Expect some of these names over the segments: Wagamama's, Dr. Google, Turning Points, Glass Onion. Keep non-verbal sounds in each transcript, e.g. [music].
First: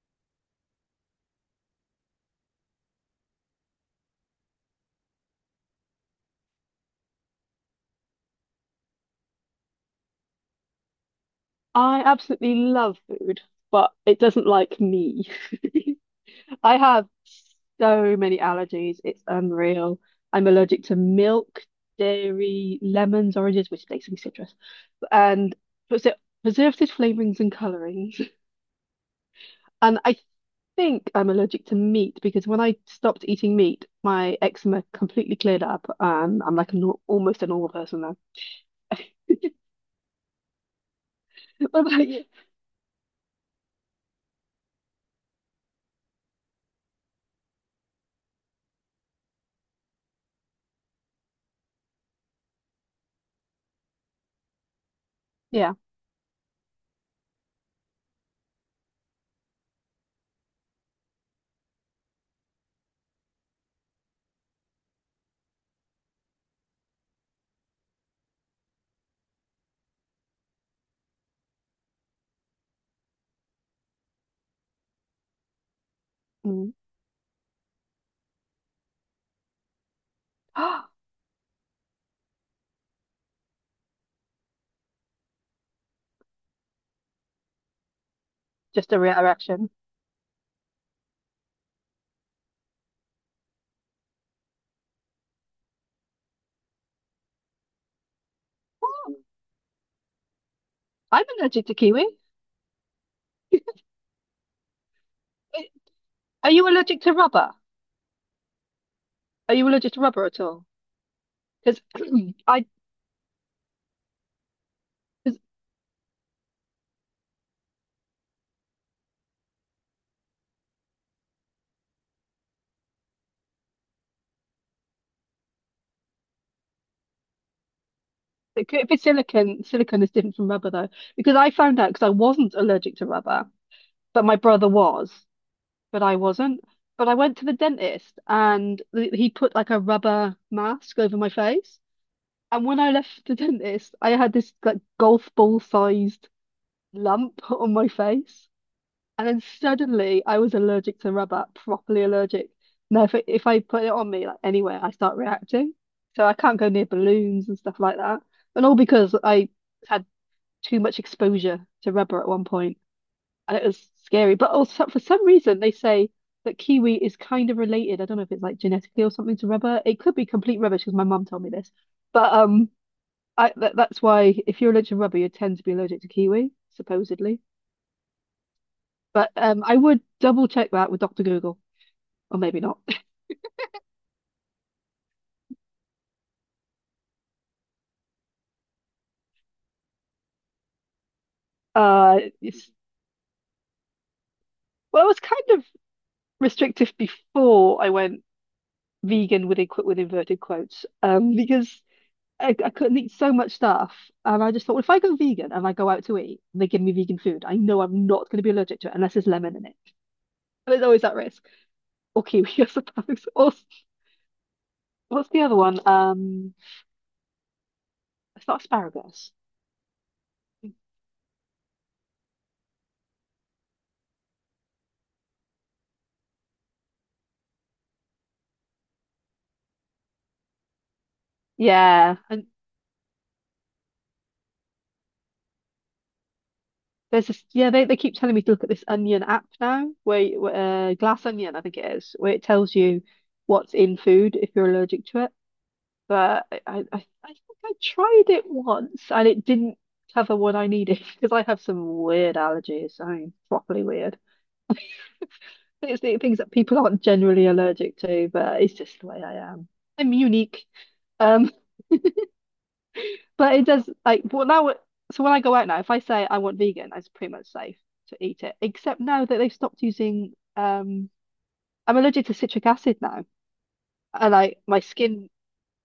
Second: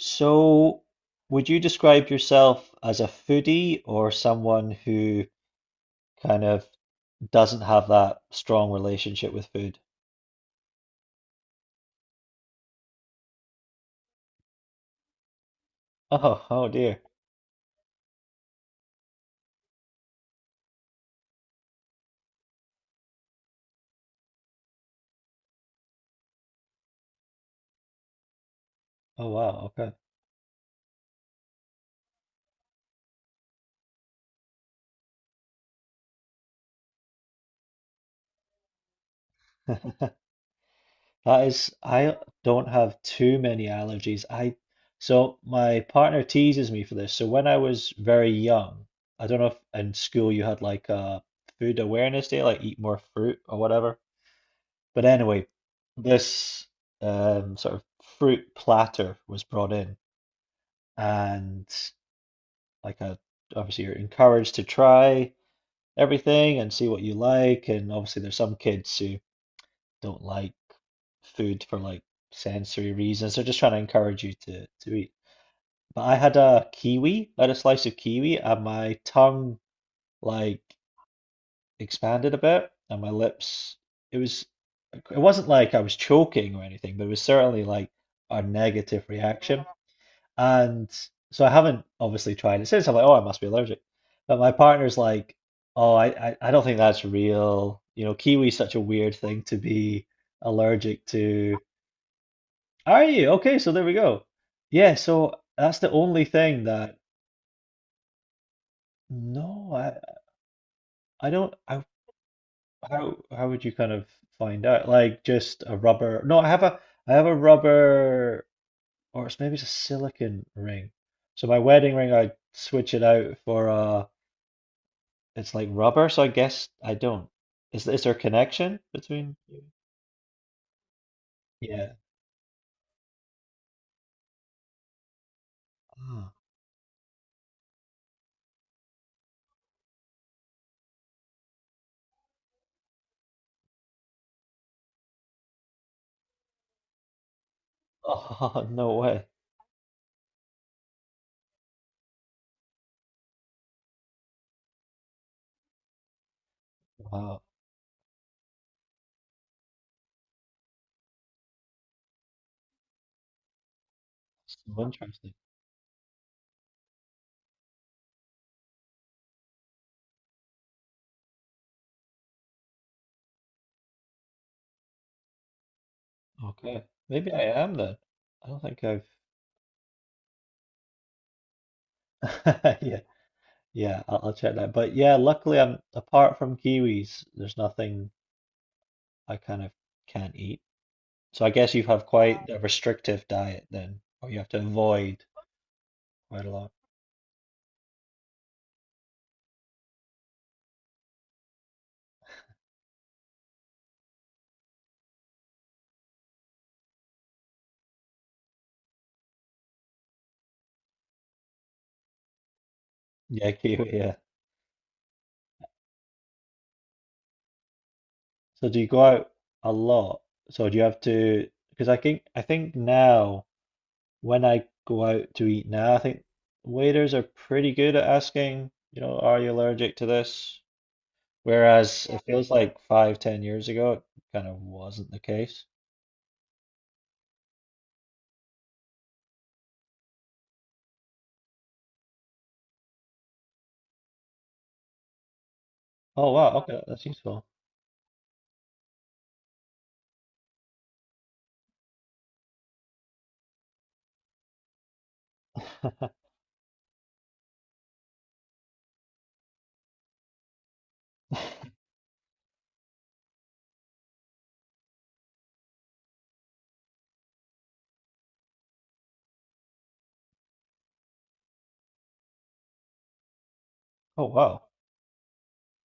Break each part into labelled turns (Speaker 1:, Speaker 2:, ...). Speaker 1: So, would you describe yourself as a foodie or someone who kind of doesn't have that strong relationship with food? [laughs]
Speaker 2: I absolutely love food, but it doesn't like me.
Speaker 1: Oh,
Speaker 2: [laughs]
Speaker 1: oh
Speaker 2: I
Speaker 1: dear.
Speaker 2: have so many allergies. It's unreal. I'm allergic to milk, dairy, lemons, oranges, which basically citrus, and preser- preservatives, flavorings, and colorings. [laughs]
Speaker 1: Oh wow, okay.
Speaker 2: And I think I'm allergic to meat because when I stopped eating meat, my eczema completely cleared up, and I'm like a nor almost a normal person now. [laughs]
Speaker 1: That is,
Speaker 2: What about
Speaker 1: I
Speaker 2: you?
Speaker 1: don't have too many allergies. I so my partner teases me for this. So when I was very young, I don't know if in school you had like a food awareness day, like eat more fruit or whatever. But anyway,
Speaker 2: Yeah.
Speaker 1: this sort of fruit platter was brought in. And like a, obviously you're encouraged to try everything and see what you like, and obviously there's some kids who don't like food for like sensory reasons, they're just trying to encourage you to eat, but
Speaker 2: Mm.
Speaker 1: I had a slice of kiwi, and my tongue like
Speaker 2: [gasps]
Speaker 1: expanded a bit, and my lips, it was it wasn't like I was choking or anything, but it was certainly like a
Speaker 2: Just a
Speaker 1: negative reaction.
Speaker 2: reaction.
Speaker 1: And so I haven't obviously tried it since. I'm like, oh, I must be allergic. But my partner's like, oh, I don't think that's real. You know, kiwi's such a weird thing to be allergic
Speaker 2: I'm
Speaker 1: to.
Speaker 2: allergic to kiwi.
Speaker 1: Are you? Okay, so there we go. Yeah, so that's the only
Speaker 2: Are
Speaker 1: thing
Speaker 2: you
Speaker 1: that,
Speaker 2: allergic to rubber? Are you
Speaker 1: no,
Speaker 2: allergic
Speaker 1: I,
Speaker 2: to rubber at all?
Speaker 1: I don't,
Speaker 2: Because [clears throat] I,
Speaker 1: how would you kind of find out? Like
Speaker 2: cause
Speaker 1: just a rubber, no, I have a rubber, or it's maybe it's a silicon ring. So my wedding ring, I switch it out for a, it's like rubber, so I guess I don't. Is there a
Speaker 2: it
Speaker 1: connection
Speaker 2: could- if it's
Speaker 1: between you?
Speaker 2: silicon, silicon is different from rubber though. Because I found out
Speaker 1: Yeah.
Speaker 2: because I wasn't allergic to rubber, but my brother was, but I
Speaker 1: Ah.
Speaker 2: wasn't. But I went to the dentist and he put like a rubber mask over my face. And when I left the dentist, I had this like golf ball sized lump on my face.
Speaker 1: Oh, [laughs] no way.
Speaker 2: And then suddenly I was allergic to rubber, properly allergic. Now if I put it on me like anywhere, I start reacting. So I can't go near
Speaker 1: Wow.
Speaker 2: balloons and stuff like that. And all because I had too much exposure to rubber at one point, and it was scary. But
Speaker 1: So
Speaker 2: also for some
Speaker 1: interesting.
Speaker 2: reason they say that kiwi is kind of related. I don't know if it's like genetically or something to rubber. It could be complete rubbish because my mum told me this. But that's why if you're allergic to rubber, you tend to be allergic to kiwi,
Speaker 1: Okay. Maybe
Speaker 2: supposedly.
Speaker 1: I am then. I don't think I've.
Speaker 2: But I would double check that with Dr. Google. Or maybe not.
Speaker 1: [laughs]
Speaker 2: [laughs]
Speaker 1: Yeah. Yeah, I'll check that. But yeah, luckily I'm apart from kiwis, there's nothing I kind of can't eat. So I guess you have
Speaker 2: Uh,
Speaker 1: quite a
Speaker 2: it's,
Speaker 1: restrictive diet then, or you have to
Speaker 2: well, I was
Speaker 1: avoid
Speaker 2: kind of
Speaker 1: quite a lot.
Speaker 2: restrictive before I went vegan with inverted quotes because I couldn't eat so much stuff. And I just thought, well, if I go vegan and I go out to eat and they give me vegan food, I know I'm not going to be allergic to it unless there's lemon in it. But there's always that risk. Or kiwi, [laughs] I suppose.
Speaker 1: Yeah,
Speaker 2: Or
Speaker 1: kiwi, yeah.
Speaker 2: what's the other one? It's not
Speaker 1: So do you go out
Speaker 2: asparagus.
Speaker 1: a lot? So do you have to? Because I think now when I go out to eat now, I think waiters are pretty good at asking, are you allergic to this? Whereas, yeah,
Speaker 2: Yeah.
Speaker 1: it
Speaker 2: And
Speaker 1: feels like 5, 10 years ago, it kind of wasn't the case.
Speaker 2: Yeah, they keep telling me to look at this Onion app now, where, Glass Onion, I think it is, where it tells you what's in food if you're allergic to it.
Speaker 1: Oh
Speaker 2: But
Speaker 1: wow,
Speaker 2: I, I,
Speaker 1: okay, that's
Speaker 2: I I think
Speaker 1: useful.
Speaker 2: I tried it once and it didn't cover what I needed [laughs] because I have some weird allergies. I mean, properly weird. [laughs] It's the
Speaker 1: [laughs]
Speaker 2: things that people aren't generally allergic to, but it's just the way I am. I'm unique. um. But it does like well now. So when I go out now, if I say I want vegan, it's pretty much safe to eat it. Except now that they've stopped using I'm allergic to citric acid now,
Speaker 1: Oh
Speaker 2: and like
Speaker 1: wow,
Speaker 2: my skin,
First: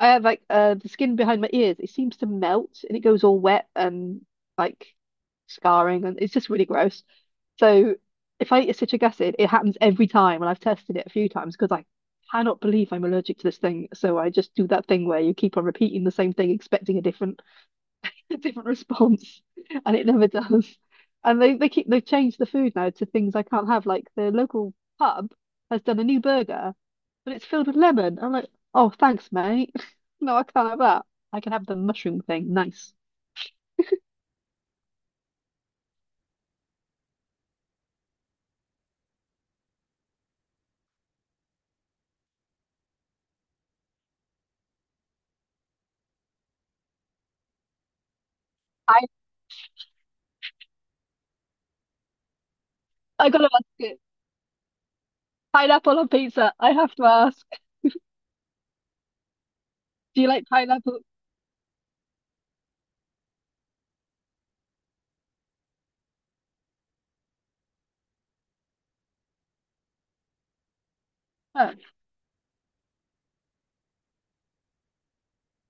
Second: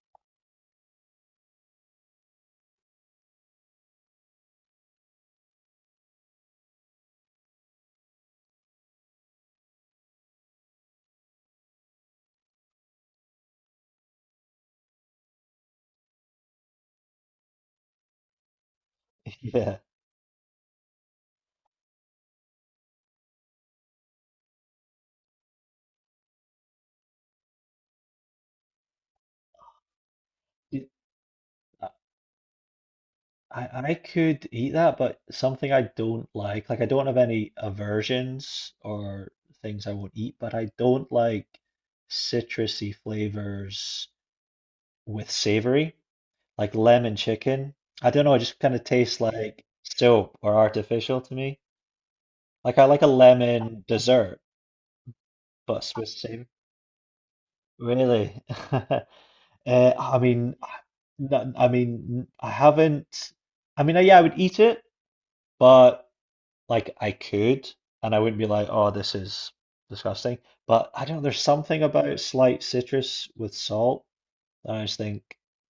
Speaker 2: I have like the skin behind my ears. It seems to melt and it goes all wet and like scarring, and it's just really gross. So if I eat a citric acid, it happens every time, and I've tested it a few times because I cannot believe I'm allergic to this thing. So I just do that thing where you keep on repeating the same thing, expecting a different [laughs] a different
Speaker 1: [laughs]
Speaker 2: response,
Speaker 1: yeah.
Speaker 2: and it never does. And they keep They've changed the food now to things I can't have. Like the local pub has done a new burger, but it's filled with lemon. I'm like, oh, thanks, mate. [laughs] No, I can't have that. I can have the mushroom thing. Nice.
Speaker 1: I could eat that, but something I don't like. Like I don't have any aversions or things I won't eat, but I don't like citrusy flavors with savory, like lemon chicken. I don't know, it just kind of
Speaker 2: I
Speaker 1: tastes like soap or artificial to me. Like I like a
Speaker 2: I gotta ask
Speaker 1: lemon
Speaker 2: it.
Speaker 1: dessert, but
Speaker 2: Pineapple
Speaker 1: with
Speaker 2: on
Speaker 1: savour.
Speaker 2: pizza. I have to ask.
Speaker 1: Really? [laughs] I
Speaker 2: Do you like
Speaker 1: mean,
Speaker 2: pineapple?
Speaker 1: no, I mean, I haven't. I mean, yeah, I would eat it, but. Like I could, and I wouldn't be like, oh, this is disgusting. But I don't know, there's
Speaker 2: Oh,
Speaker 1: something about slight citrus with salt that I just think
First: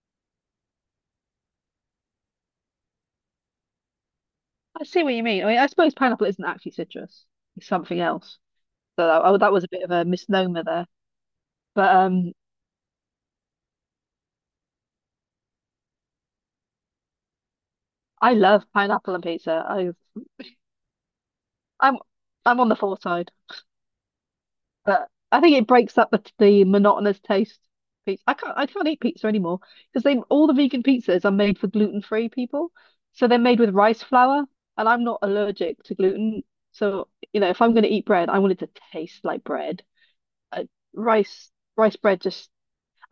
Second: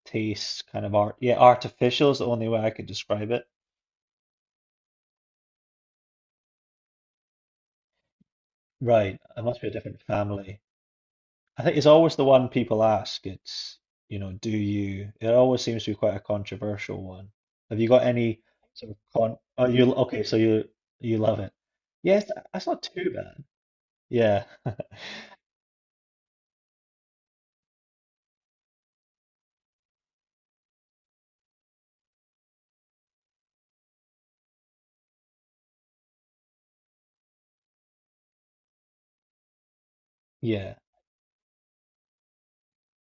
Speaker 1: tastes kind of art. Yeah, artificial is the only way I could describe it.
Speaker 2: I see what you mean. I mean, I suppose pineapple isn't actually citrus. It's something else. So
Speaker 1: Right,
Speaker 2: that, oh,
Speaker 1: it
Speaker 2: that
Speaker 1: must
Speaker 2: was a
Speaker 1: be a
Speaker 2: bit of
Speaker 1: different
Speaker 2: a
Speaker 1: family.
Speaker 2: misnomer there.
Speaker 1: I think it's
Speaker 2: But
Speaker 1: always the
Speaker 2: um,
Speaker 1: one people ask. It's, you know, do you? It always seems to be quite a controversial one. Have you got
Speaker 2: I
Speaker 1: any
Speaker 2: love
Speaker 1: sort of
Speaker 2: pineapple on
Speaker 1: con?
Speaker 2: pizza.
Speaker 1: Oh, you okay? So you love it?
Speaker 2: I'm
Speaker 1: Yes,
Speaker 2: I'm
Speaker 1: that's
Speaker 2: on the
Speaker 1: not
Speaker 2: four
Speaker 1: too
Speaker 2: side,
Speaker 1: bad. Yeah,
Speaker 2: but I think it breaks up the monotonous taste of pizza. I can't eat pizza anymore because they all the vegan pizzas are made for gluten-free people, so they're made with rice flour, and I'm not allergic to gluten. So you know, if I'm going to eat bread, I want it to taste like bread.
Speaker 1: [laughs]
Speaker 2: Uh,
Speaker 1: yeah.
Speaker 2: rice rice bread just.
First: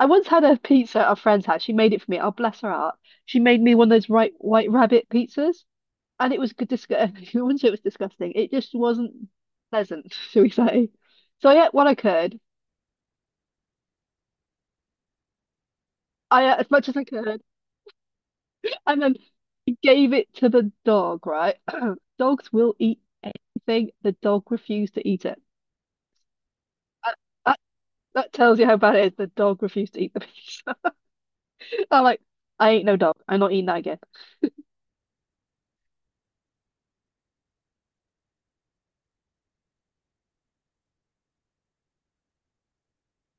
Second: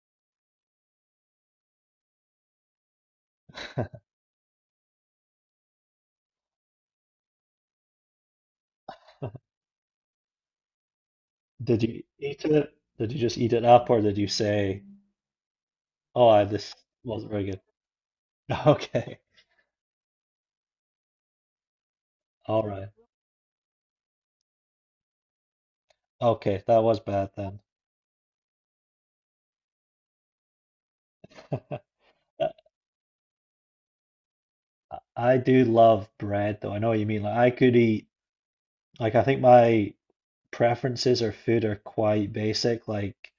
Speaker 2: I once had a pizza at a friend's house. She made it for me. Oh, bless her heart. She made me one of those right white rabbit pizzas and it was good disgusting. [laughs] I wouldn't say it was disgusting. It just wasn't pleasant, shall we say? So I ate
Speaker 1: Did
Speaker 2: what I
Speaker 1: you
Speaker 2: could.
Speaker 1: eat it? Did you just eat it up, or did you say, "Oh, I,
Speaker 2: I ate as
Speaker 1: this
Speaker 2: much as I
Speaker 1: wasn't
Speaker 2: could,
Speaker 1: very good"? [laughs]
Speaker 2: and then
Speaker 1: Okay,
Speaker 2: gave it to the dog. Right? [clears throat] Dogs
Speaker 1: all
Speaker 2: will
Speaker 1: right.
Speaker 2: eat thing. The dog refused to eat it.
Speaker 1: Okay, that was
Speaker 2: That,
Speaker 1: bad
Speaker 2: that
Speaker 1: then.
Speaker 2: that tells you how bad it is. The dog refused to eat the piece. [laughs] I'm like,
Speaker 1: [laughs] I
Speaker 2: I ain't no dog. I'm not eating that again.
Speaker 1: I do love bread, though. I know what you mean. Like, I could eat. Like, I think my preferences or food are quite basic. Like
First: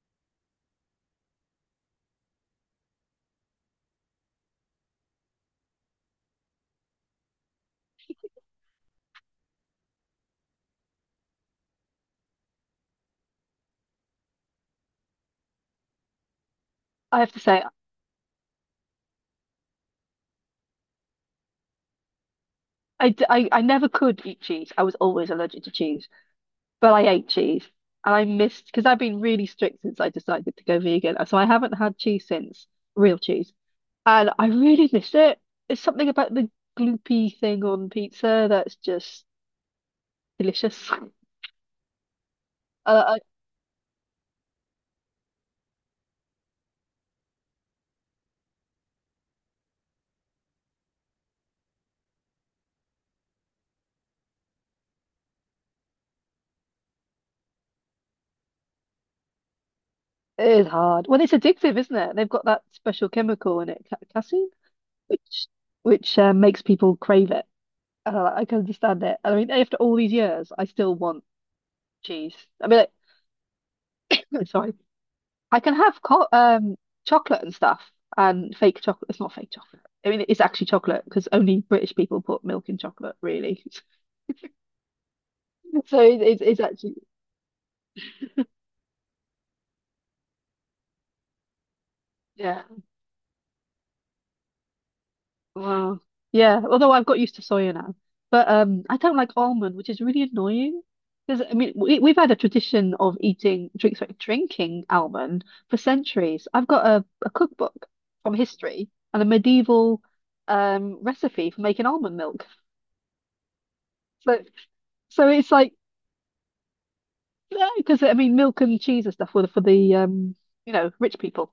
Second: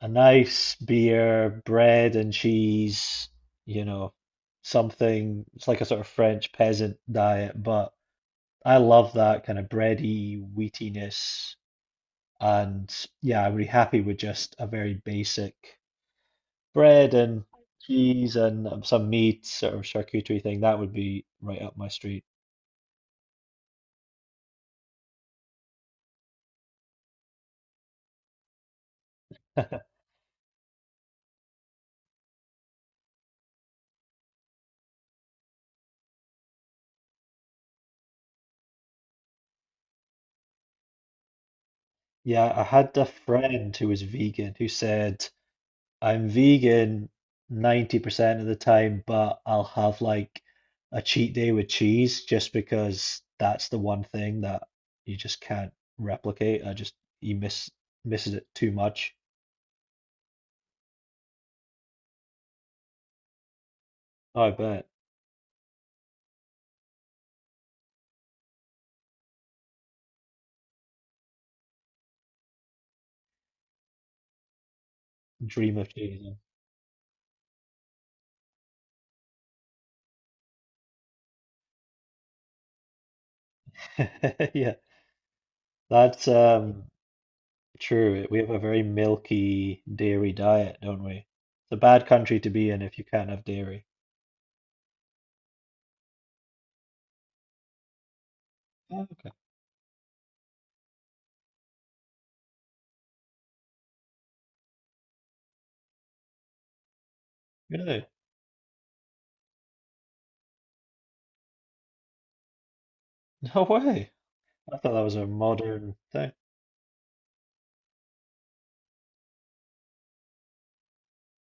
Speaker 1: a nice beer, bread and cheese. You know, something. It's like a sort of French peasant diet, but I love that kind of bready wheatiness. And yeah, I'm really happy with just a very basic bread
Speaker 2: I have to
Speaker 1: and
Speaker 2: say,
Speaker 1: cheese and some meat sort of charcuterie thing. That would be right up my street. [laughs]
Speaker 2: I never could eat cheese. I was always allergic to cheese. But I ate cheese and I missed because I've been really strict since I decided to go vegan. So I haven't had cheese since, real cheese. And I really miss it. It's something about the gloopy thing on pizza that's just delicious. [laughs]
Speaker 1: Yeah, I had a
Speaker 2: Uh,
Speaker 1: friend who was vegan who said, I'm vegan 90% of the time, but I'll have like a cheat day with cheese just because that's the one thing that you just can't replicate. I just, you miss, misses it too much.
Speaker 2: it is hard. Well, it's addictive, isn't it? They've got that special chemical in it,
Speaker 1: Oh,
Speaker 2: casein,
Speaker 1: I bet.
Speaker 2: which which makes people crave it. And I can understand it. And I mean, after all these years, I still want cheese. I mean, like, [coughs] [laughs] sorry, I can
Speaker 1: Dream of
Speaker 2: have co
Speaker 1: cheese.
Speaker 2: chocolate and stuff and fake chocolate. It's not fake chocolate. I mean, it's actually chocolate because only British people put milk in chocolate, really. [laughs]
Speaker 1: [laughs] Yeah.
Speaker 2: So it-
Speaker 1: That's
Speaker 2: it's it's actually.
Speaker 1: true. We have a very milky dairy diet, don't we? It's a bad country to
Speaker 2: Yeah.
Speaker 1: be in if you can't have dairy.
Speaker 2: Wow. Yeah. Although I've got used to soya now, but I,
Speaker 1: Oh,
Speaker 2: don't
Speaker 1: okay.
Speaker 2: like almond, which is really annoying. Because I mean, we've had a tradition of eating drink, sorry, drinking almond for centuries. I've got a cookbook
Speaker 1: Really? [laughs]
Speaker 2: from history and a medieval recipe for making almond milk.
Speaker 1: No way.
Speaker 2: So
Speaker 1: I thought that was a
Speaker 2: so it's like
Speaker 1: modern thing.
Speaker 2: no, because I mean, milk and cheese and stuff were for the you know, rich people.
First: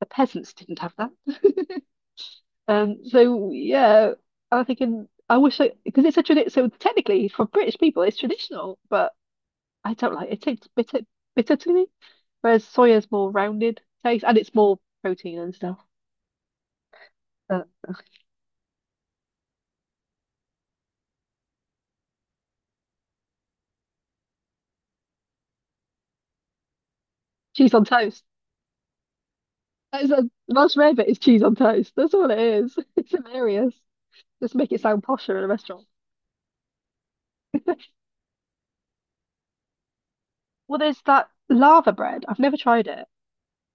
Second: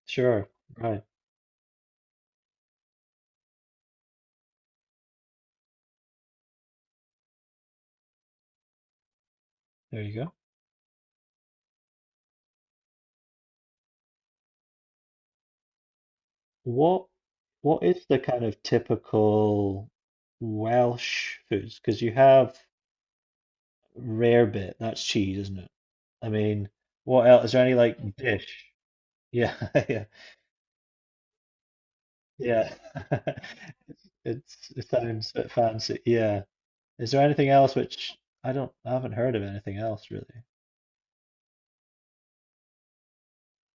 Speaker 2: The
Speaker 1: Sure.
Speaker 2: peasants didn't have
Speaker 1: Right.
Speaker 2: that. So yeah, I'm thinking I wish I because it's a tradition. So technically, for British people, it's traditional, but I
Speaker 1: There you
Speaker 2: don't like
Speaker 1: go.
Speaker 2: it. It tastes bitter, bitter to me. Whereas soya's more rounded taste, and it's more protein and stuff.
Speaker 1: What
Speaker 2: But
Speaker 1: what is the kind of typical Welsh foods? Because you have rarebit, that's cheese, isn't it? I mean, what else? Is there
Speaker 2: cheese
Speaker 1: any
Speaker 2: on
Speaker 1: like
Speaker 2: toast.
Speaker 1: dish? Yeah, [laughs]
Speaker 2: That
Speaker 1: yeah,
Speaker 2: is a most rare bit is cheese on toast. That's all it
Speaker 1: yeah.
Speaker 2: is. [laughs] It's
Speaker 1: [laughs]
Speaker 2: hilarious. Just
Speaker 1: It's
Speaker 2: make it
Speaker 1: it
Speaker 2: sound
Speaker 1: sounds
Speaker 2: posher
Speaker 1: a
Speaker 2: in a
Speaker 1: bit
Speaker 2: restaurant.
Speaker 1: fancy. Yeah. Is there anything else which I don't, I haven't heard of anything else really.
Speaker 2: Well, there's that lava bread. I've never tried it.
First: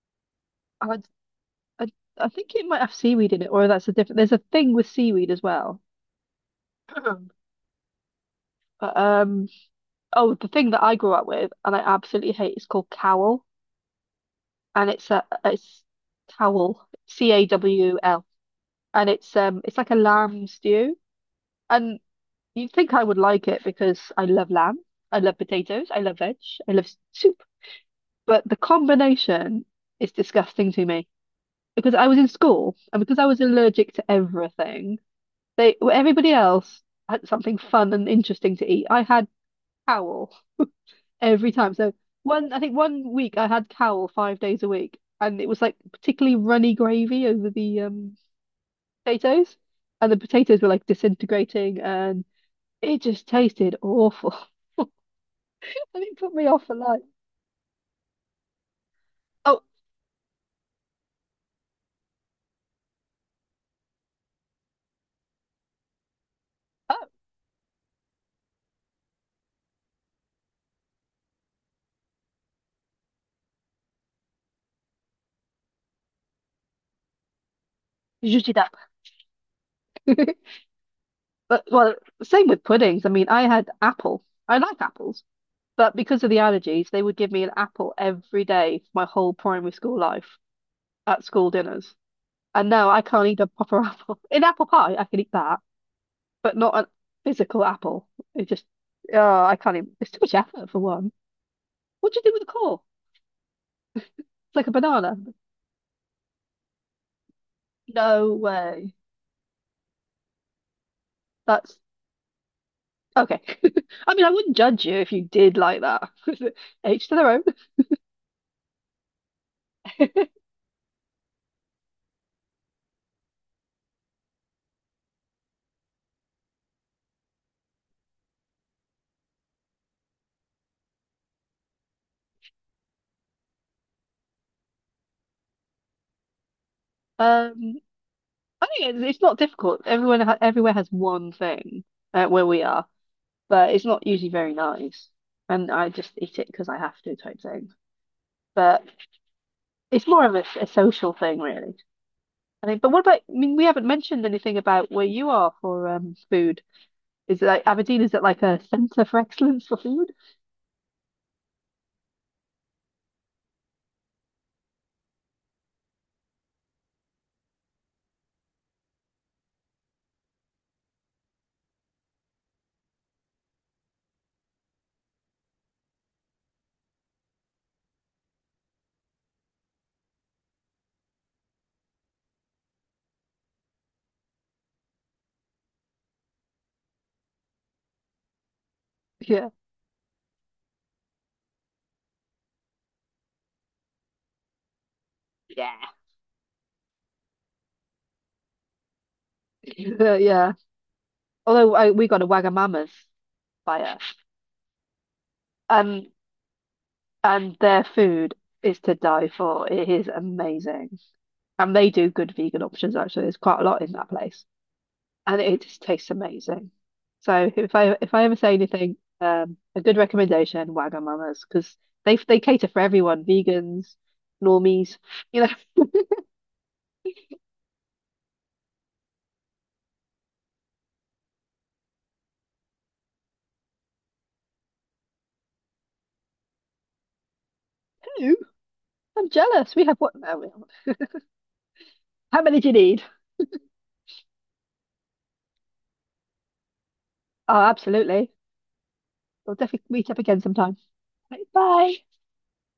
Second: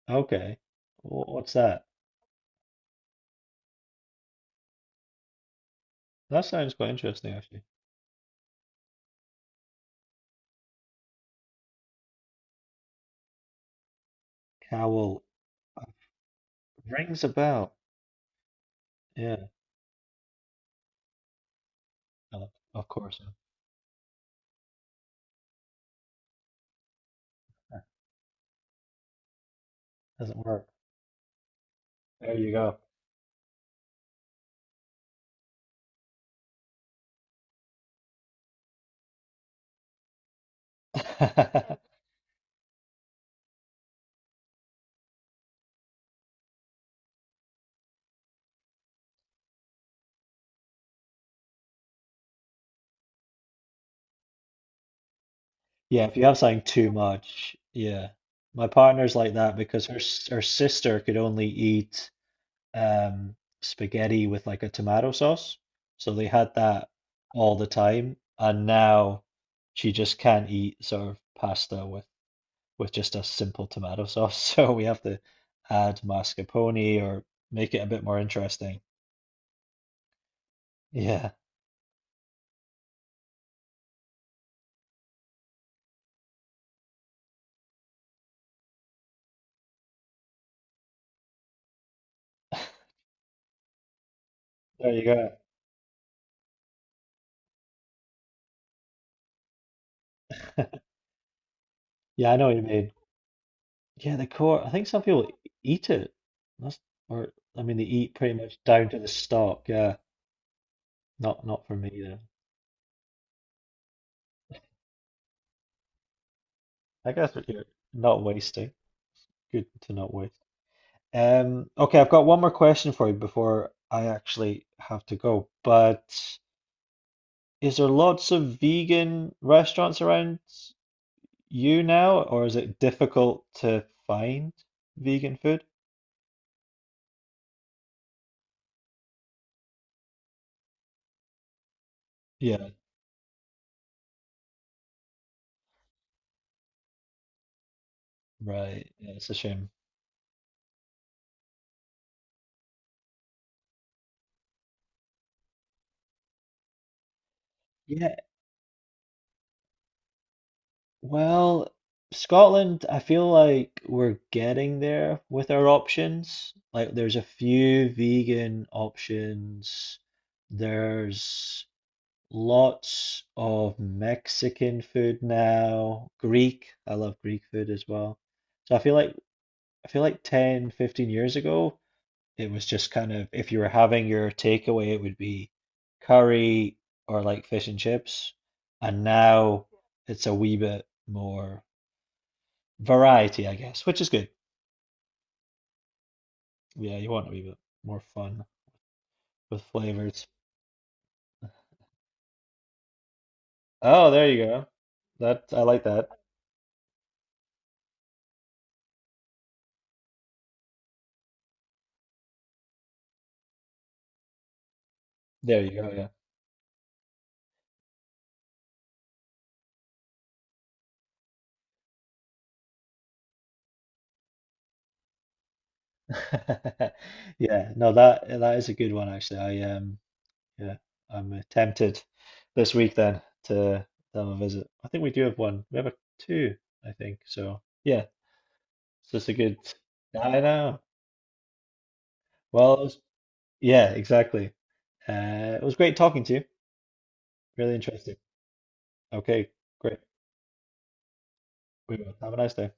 Speaker 1: Okay.
Speaker 2: I
Speaker 1: What's that?
Speaker 2: I I think it might have seaweed in it, or that's a different. There's a thing with seaweed as well.
Speaker 1: That sounds quite interesting
Speaker 2: [clears throat]
Speaker 1: actually.
Speaker 2: But Oh, the thing that I grew up with and I absolutely hate is called cowl, and
Speaker 1: Cowl uh,
Speaker 2: it's cowl,
Speaker 1: rings a
Speaker 2: C A
Speaker 1: bell.
Speaker 2: W L, and
Speaker 1: Yeah,
Speaker 2: it's like a lamb stew, and
Speaker 1: of
Speaker 2: you'd
Speaker 1: of
Speaker 2: think I
Speaker 1: course.
Speaker 2: would
Speaker 1: Yeah.
Speaker 2: like it because I love lamb, I love potatoes, I love veg, I love soup, but the combination is
Speaker 1: Doesn't work.
Speaker 2: disgusting to me because I was in
Speaker 1: There you
Speaker 2: school
Speaker 1: go.
Speaker 2: and because I was allergic to everything. They everybody else had something fun and interesting to eat. I had cowl every time. So
Speaker 1: [laughs]
Speaker 2: one, I think one week I had cowl 5 days a week, and it was like particularly runny gravy over the potatoes, and the potatoes were like disintegrating, and it just tasted awful, [laughs] and
Speaker 1: Yeah, if
Speaker 2: it
Speaker 1: you
Speaker 2: put
Speaker 1: have
Speaker 2: me
Speaker 1: something
Speaker 2: off for
Speaker 1: too
Speaker 2: life.
Speaker 1: much, yeah. My partner's like that
Speaker 2: Oh,
Speaker 1: because her sister could only eat um, spaghetti with like a tomato sauce. So they had that
Speaker 2: oh,
Speaker 1: all the time, and now she just can't eat sort of pasta with just a simple tomato sauce. [laughs] So we have to add mascarpone or make it a bit more
Speaker 2: zhuzh it up.
Speaker 1: interesting.
Speaker 2: [laughs]
Speaker 1: Yeah,
Speaker 2: But well, same with puddings. I mean, I had apple. I like apples, but because of the allergies, they would give me an apple every day for my whole primary school life. At school dinners. And now I can't eat a proper [laughs] apple. In apple
Speaker 1: there
Speaker 2: pie,
Speaker 1: you
Speaker 2: I can
Speaker 1: go.
Speaker 2: eat that, but not a physical apple. It just, oh, I can't even. It's too much effort for
Speaker 1: [laughs]
Speaker 2: one. What do
Speaker 1: Yeah,
Speaker 2: you do
Speaker 1: I know
Speaker 2: with the
Speaker 1: what you
Speaker 2: core?
Speaker 1: mean. Yeah, the
Speaker 2: It's
Speaker 1: core.
Speaker 2: like
Speaker 1: I
Speaker 2: a
Speaker 1: think some
Speaker 2: banana.
Speaker 1: people eat it. That's, or I mean, they eat
Speaker 2: No
Speaker 1: pretty much down
Speaker 2: way.
Speaker 1: to the stalk. Yeah, not for
Speaker 2: That's
Speaker 1: me though.
Speaker 2: okay. [laughs] I mean, I wouldn't judge you if you did like that. [laughs] Each
Speaker 1: I
Speaker 2: to their
Speaker 1: guess
Speaker 2: own.
Speaker 1: what you're not wasting. Good to not waste. Okay, I've got one more question for you before I actually have to go. But is there lots of vegan restaurants around you now, or is it difficult to find vegan food?
Speaker 2: Um, I think it's not difficult. Everyone, ha Everywhere has one thing where we
Speaker 1: Yeah,
Speaker 2: are, but it's not usually very nice. And I just eat it because I have to type thing. But
Speaker 1: right. Yeah, it's a shame.
Speaker 2: it's more of a social thing, really. I think. But what about? I mean, we haven't mentioned anything about where you are for food. Is it like Aberdeen? Is
Speaker 1: Yeah,
Speaker 2: it like a centre for excellence for food?
Speaker 1: well, Scotland, I feel like we're getting there with our options. Like, there's a few vegan options. There's Lots of Mexican food now, Greek. I love Greek food as well. So I feel like 10, 15 years ago, it was just kind of if you were having your takeaway, it would be curry or like fish and chips. And
Speaker 2: Yeah,
Speaker 1: now it's a wee bit more variety, I guess, which is good.
Speaker 2: yeah.
Speaker 1: Yeah, you want a wee bit more fun with
Speaker 2: [laughs]
Speaker 1: flavors.
Speaker 2: Yeah. Although I, we got a Wagamama's by us,
Speaker 1: Oh, there you go. That I like
Speaker 2: um,
Speaker 1: that.
Speaker 2: and their food is to die for. It is amazing, and they do good vegan options. Actually, there's quite a lot in that place. And
Speaker 1: There
Speaker 2: it
Speaker 1: you
Speaker 2: just
Speaker 1: go. Yeah.
Speaker 2: tastes amazing. So if I ever say anything, a good recommendation, Wagamama's, because they cater for everyone, vegans, normies. You're like,
Speaker 1: [laughs] Yeah, no, that is a good one actually. I yeah, I'm tempted this week then to have a visit. I think we do have one. We have a two, I think. So yeah,
Speaker 2: ooh,
Speaker 1: it's
Speaker 2: [laughs]
Speaker 1: just
Speaker 2: I'm
Speaker 1: a good.
Speaker 2: jealous. We have what?
Speaker 1: I know.
Speaker 2: How many do
Speaker 1: Well,
Speaker 2: you
Speaker 1: it was,
Speaker 2: need?
Speaker 1: yeah, exactly. It was great talking to you.
Speaker 2: Oh,
Speaker 1: Really interesting.
Speaker 2: absolutely.
Speaker 1: Okay,
Speaker 2: We'll definitely
Speaker 1: great.
Speaker 2: meet up again sometime. Like,
Speaker 1: We
Speaker 2: bye.
Speaker 1: will. Have a nice day.